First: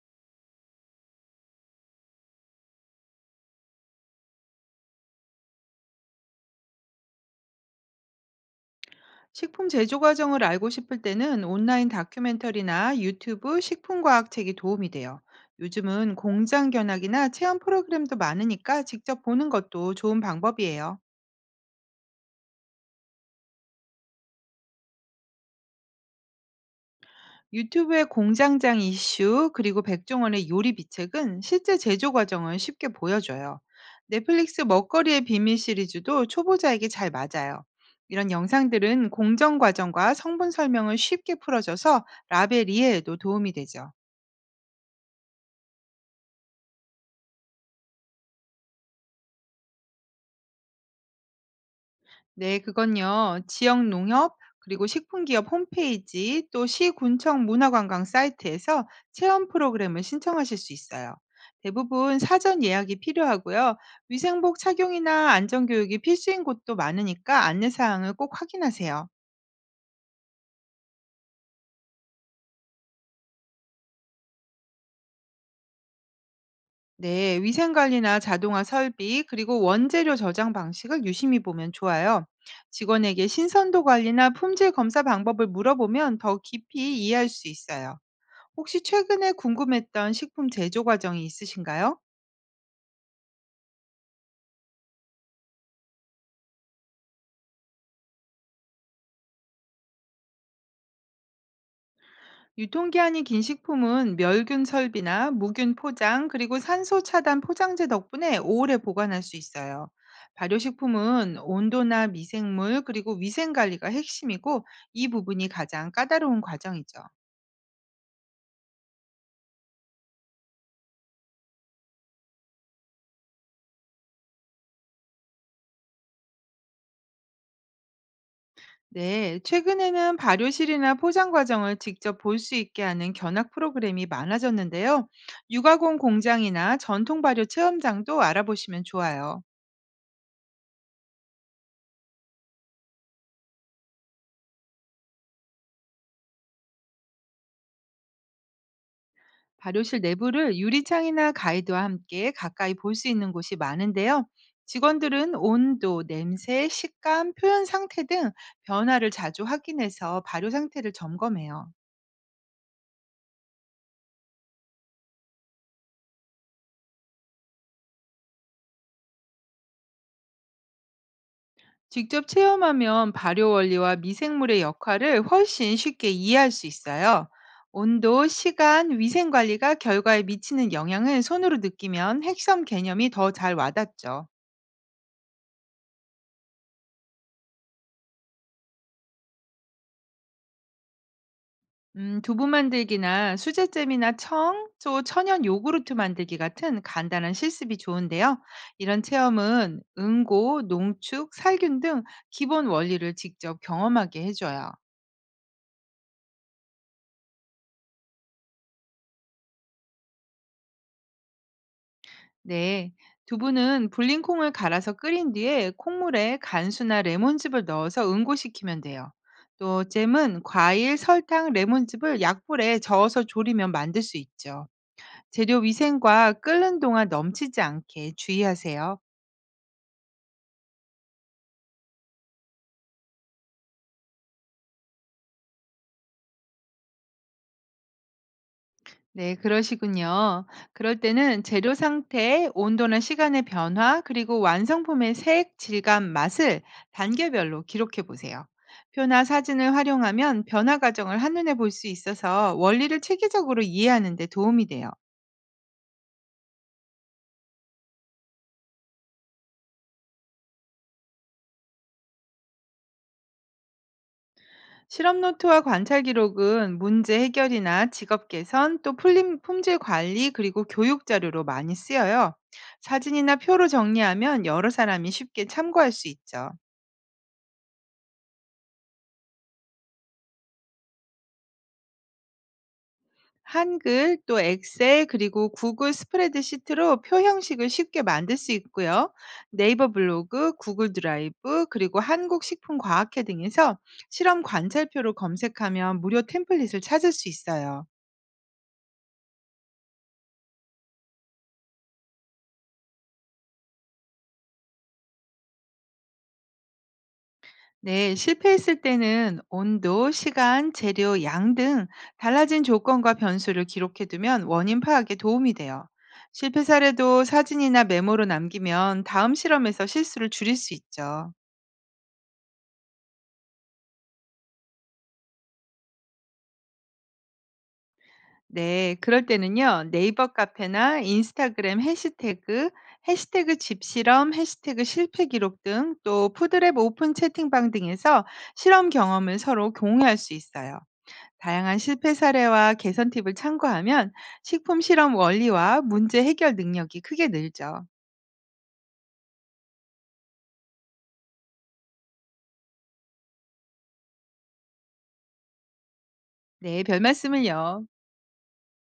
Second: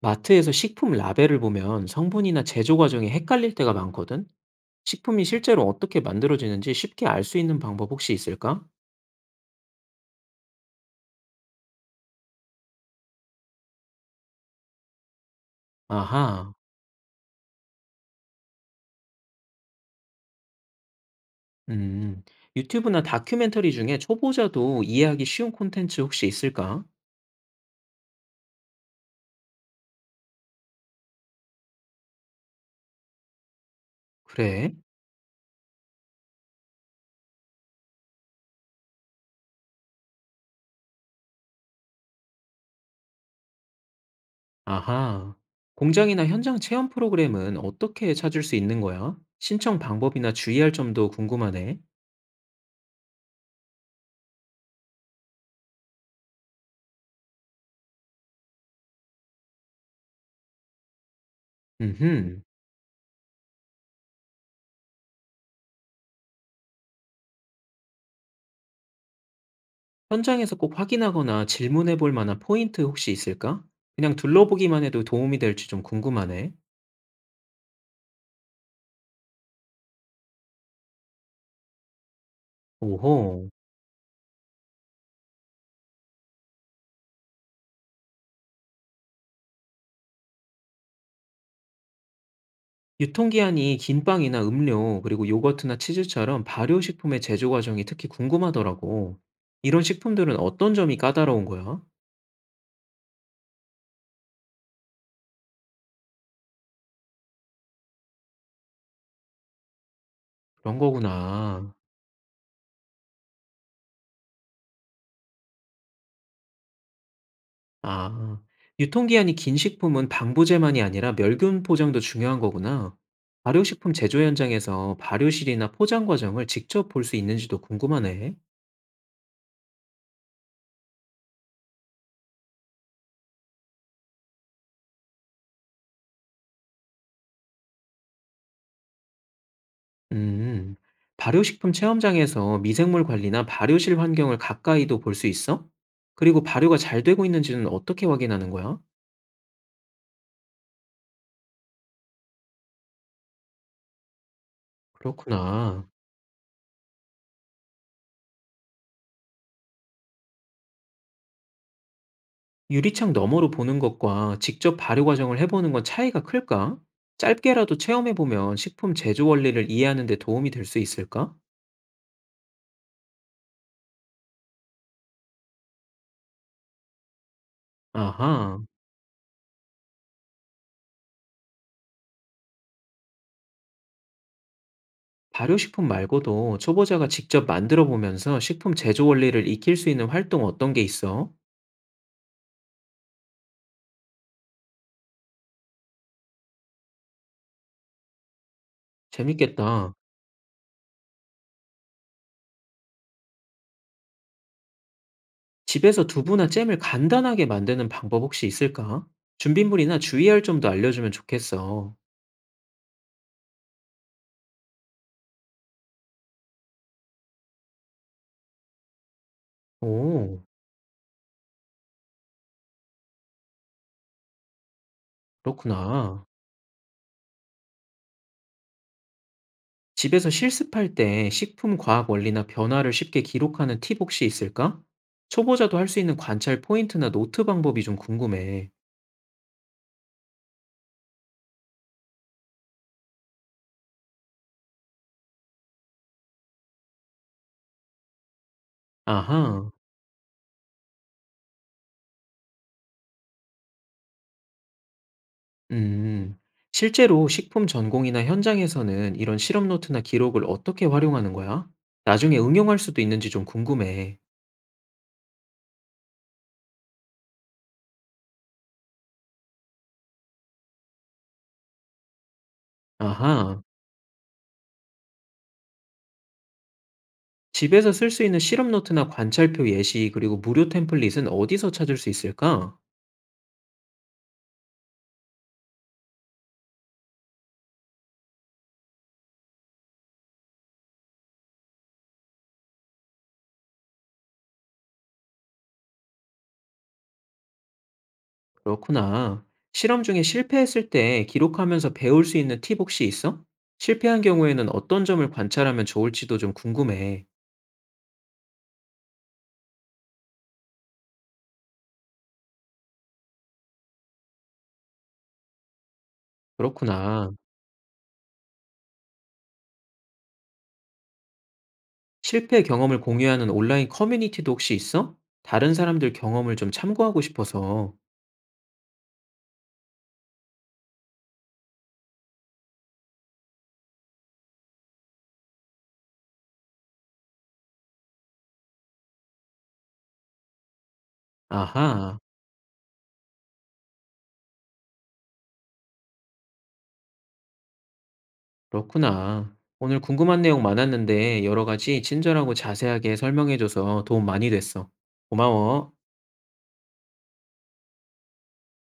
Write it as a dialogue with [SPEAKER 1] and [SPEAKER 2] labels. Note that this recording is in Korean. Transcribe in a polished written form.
[SPEAKER 1] 마트에서 식품 라벨을 보면 성분이나 제조 과정이 헷갈릴 때가 많거든? 식품이 실제로 어떻게 만들어지는지 쉽게 알 수 있는 방법 혹시 있을까?
[SPEAKER 2] 식품 제조 과정을 알고 싶을 때는 온라인 다큐멘터리나 유튜브 식품과학 책이 도움이 돼요. 요즘은
[SPEAKER 1] 아하,
[SPEAKER 2] 공장 견학이나 체험 프로그램도 많으니까 직접 보는 것도 좋은 방법이에요.
[SPEAKER 1] 음, 유튜브나 다큐멘터리 중에 초보자도 이해하기 쉬운 콘텐츠 혹시 있을까?
[SPEAKER 2] 유튜브의 공장장 이슈 그리고 백종원의 요리 비책은 실제 제조 과정을 쉽게 보여줘요. 넷플릭스
[SPEAKER 1] 그래,
[SPEAKER 2] 먹거리의 비밀 시리즈도 초보자에게 잘 맞아요. 이런 영상들은 공정 과정과 성분 설명을 쉽게 풀어줘서 라벨 이해에도 도움이 되죠.
[SPEAKER 1] 아하. 공장이나 현장 체험 프로그램은 어떻게 찾을 수 있는 거야? 신청 방법이나 주의할 점도 궁금하네.
[SPEAKER 2] 네, 그건요. 지역 농협 그리고 식품기업 홈페이지 또 시군청 문화관광 사이트에서 체험 프로그램을 신청하실 수 있어요. 대부분
[SPEAKER 1] 음흠.
[SPEAKER 2] 사전 예약이 필요하고요. 위생복 착용이나 안전교육이 필수인 곳도 많으니까 안내사항을 꼭 확인하세요.
[SPEAKER 1] 현장에서 꼭 확인하거나 질문해 볼 만한 포인트 혹시 있을까? 그냥 둘러보기만 해도 도움이 될지 좀 궁금하네.
[SPEAKER 2] 네, 위생관리나 자동화 설비 그리고 원재료 저장 방식을 유심히 보면 좋아요. 직원에게
[SPEAKER 1] 오호.
[SPEAKER 2] 신선도 관리나 품질 검사 방법을 물어보면 더 깊이 이해할 수 있어요. 혹시 최근에 궁금했던 식품 제조 과정이 있으신가요?
[SPEAKER 1] 유통기한이 긴 빵이나 음료, 그리고 요거트나 치즈처럼 발효식품의 제조 과정이 특히 궁금하더라고. 이런 식품들은 어떤 점이 까다로운 거야?
[SPEAKER 2] 유통기한이 긴 식품은 멸균 설비나 무균 포장, 그리고 산소 차단 포장재 덕분에 오래 보관할 수 있어요.
[SPEAKER 1] 그런
[SPEAKER 2] 발효식품은
[SPEAKER 1] 거구나.
[SPEAKER 2] 온도나 미생물, 그리고 위생 관리가 핵심이고, 이 부분이 가장 까다로운 과정이죠.
[SPEAKER 1] 아, 유통기한이 긴 식품은 방부제만이 아니라 멸균 포장도 중요한 거구나. 발효식품 제조 현장에서 발효실이나 포장 과정을 직접 볼 수 있는지도 궁금하네.
[SPEAKER 2] 네, 최근에는 발효실이나 포장 과정을 직접 볼 수 있게 하는 견학 프로그램이 많아졌는데요. 육아공 공장이나 전통 발효 체험장도 알아보시면 좋아요.
[SPEAKER 1] 음, 발효식품 체험장에서 미생물 관리나 발효실 환경을 가까이도 볼 수 있어? 그리고 발효가 잘 되고 있는지는 어떻게 확인하는 거야?
[SPEAKER 2] 발효실 내부를 유리창이나 가이드와 함께 가까이 볼 수 있는 곳이 많은데요. 직원들은
[SPEAKER 1] 그렇구나.
[SPEAKER 2] 온도, 냄새, 식감, 표현 상태 등 변화를 자주 확인해서 발효 상태를 점검해요.
[SPEAKER 1] 유리창 너머로 보는 것과 직접 발효 과정을 해보는 건 차이가 클까? 짧게라도 체험해보면 식품 제조 원리를 이해하는 데 도움이 될 수 있을까?
[SPEAKER 2] 직접 체험하면 발효 원리와 미생물의 역할을 훨씬 쉽게 이해할 수 있어요. 온도,
[SPEAKER 1] 아하,
[SPEAKER 2] 시간, 위생 관리가 결과에 미치는 영향을 손으로 느끼면 핵심 개념이 더 잘 와닿죠.
[SPEAKER 1] 발효식품 말고도 초보자가 직접 만들어 보면서 식품 제조 원리를 익힐 수 있는 활동 어떤 게 있어?
[SPEAKER 2] 두부 만들기나 수제잼이나 청, 또 천연 요구르트 만들기 같은 간단한 실습이 좋은데요. 이런 체험은
[SPEAKER 1] 재밌겠다.
[SPEAKER 2] 응고, 농축, 살균 등 기본 원리를 직접 경험하게 해줘요.
[SPEAKER 1] 집에서 두부나 잼을 간단하게 만드는 방법 혹시 있을까? 준비물이나 주의할 점도 알려주면 좋겠어.
[SPEAKER 2] 네. 두부는 불린 콩을 갈아서 끓인 뒤에 콩물에 간수나 레몬즙을 넣어서 응고시키면 돼요. 또
[SPEAKER 1] 오,
[SPEAKER 2] 잼은 과일, 설탕, 레몬즙을 약불에 저어서 졸이면 만들 수 있죠. 재료
[SPEAKER 1] 그렇구나.
[SPEAKER 2] 위생과 끓는 동안 넘치지 않게 주의하세요.
[SPEAKER 1] 집에서 실습할 때 식품 과학 원리나 변화를 쉽게 기록하는 팁 혹시 있을까? 초보자도 할 수 있는 관찰 포인트나 노트 방법이 좀 궁금해.
[SPEAKER 2] 네, 그러시군요. 그럴 때는 재료 상태, 온도나 시간의 변화, 그리고 완성품의 색, 질감, 맛을 단계별로 기록해 보세요. 표나
[SPEAKER 1] 아하,
[SPEAKER 2] 사진을 활용하면 변화 과정을 한눈에 볼 수 있어서 원리를 체계적으로 이해하는 데 도움이 돼요.
[SPEAKER 1] 음. 실제로 식품 전공이나 현장에서는 이런 실험 노트나 기록을 어떻게 활용하는 거야? 나중에 응용할 수도 있는지 좀 궁금해.
[SPEAKER 2] 실험 노트와 관찰 기록은 문제 해결이나 직업 개선, 또 품질 관리, 그리고 교육 자료로 많이 쓰여요. 사진이나
[SPEAKER 1] 아하.
[SPEAKER 2] 표로 정리하면 여러 사람이 쉽게 참고할 수 있죠.
[SPEAKER 1] 집에서 쓸 수 있는 실험 노트나 관찰표 예시, 그리고 무료 템플릿은 어디서 찾을 수 있을까?
[SPEAKER 2] 한글 또 엑셀 그리고 구글 스프레드시트로 표 형식을 쉽게 만들 수 있고요. 네이버 블로그, 구글 드라이브 그리고 한국식품과학회 등에서 실험 관찰표로 검색하면 무료 템플릿을 찾을 수 있어요.
[SPEAKER 1] 그렇구나. 실험 중에 실패했을 때 기록하면서 배울 수 있는 팁 혹시 있어? 실패한 경우에는 어떤 점을 관찰하면 좋을지도 좀 궁금해.
[SPEAKER 2] 네, 실패했을 때는 온도, 시간, 재료, 양 등 달라진 조건과 변수를 기록해 두면 원인 파악에 도움이 돼요. 실패 사례도
[SPEAKER 1] 그렇구나.
[SPEAKER 2] 사진이나 메모로 남기면 다음 실험에서 실수를 줄일 수 있죠.
[SPEAKER 1] 실패 경험을 공유하는 온라인 커뮤니티도 혹시 있어? 다른 사람들 경험을 좀 참고하고 싶어서.
[SPEAKER 2] 네, 그럴 때는요. 네이버 카페나 인스타그램 해시태그, 해시태그 집실험, 해시태그 실패 기록 등 또 푸드랩 오픈 채팅방 등에서 실험 경험을 서로 공유할 수 있어요. 다양한 실패
[SPEAKER 1] 아하,
[SPEAKER 2] 사례와 개선 팁을 참고하면 식품 실험 원리와 문제 해결 능력이 크게 늘죠.
[SPEAKER 1] 그렇구나. 오늘 궁금한 내용 많았는데 여러 가지 친절하고 자세하게 설명해줘서 도움 많이 됐어. 고마워.
[SPEAKER 2] 네, 별 말씀을요.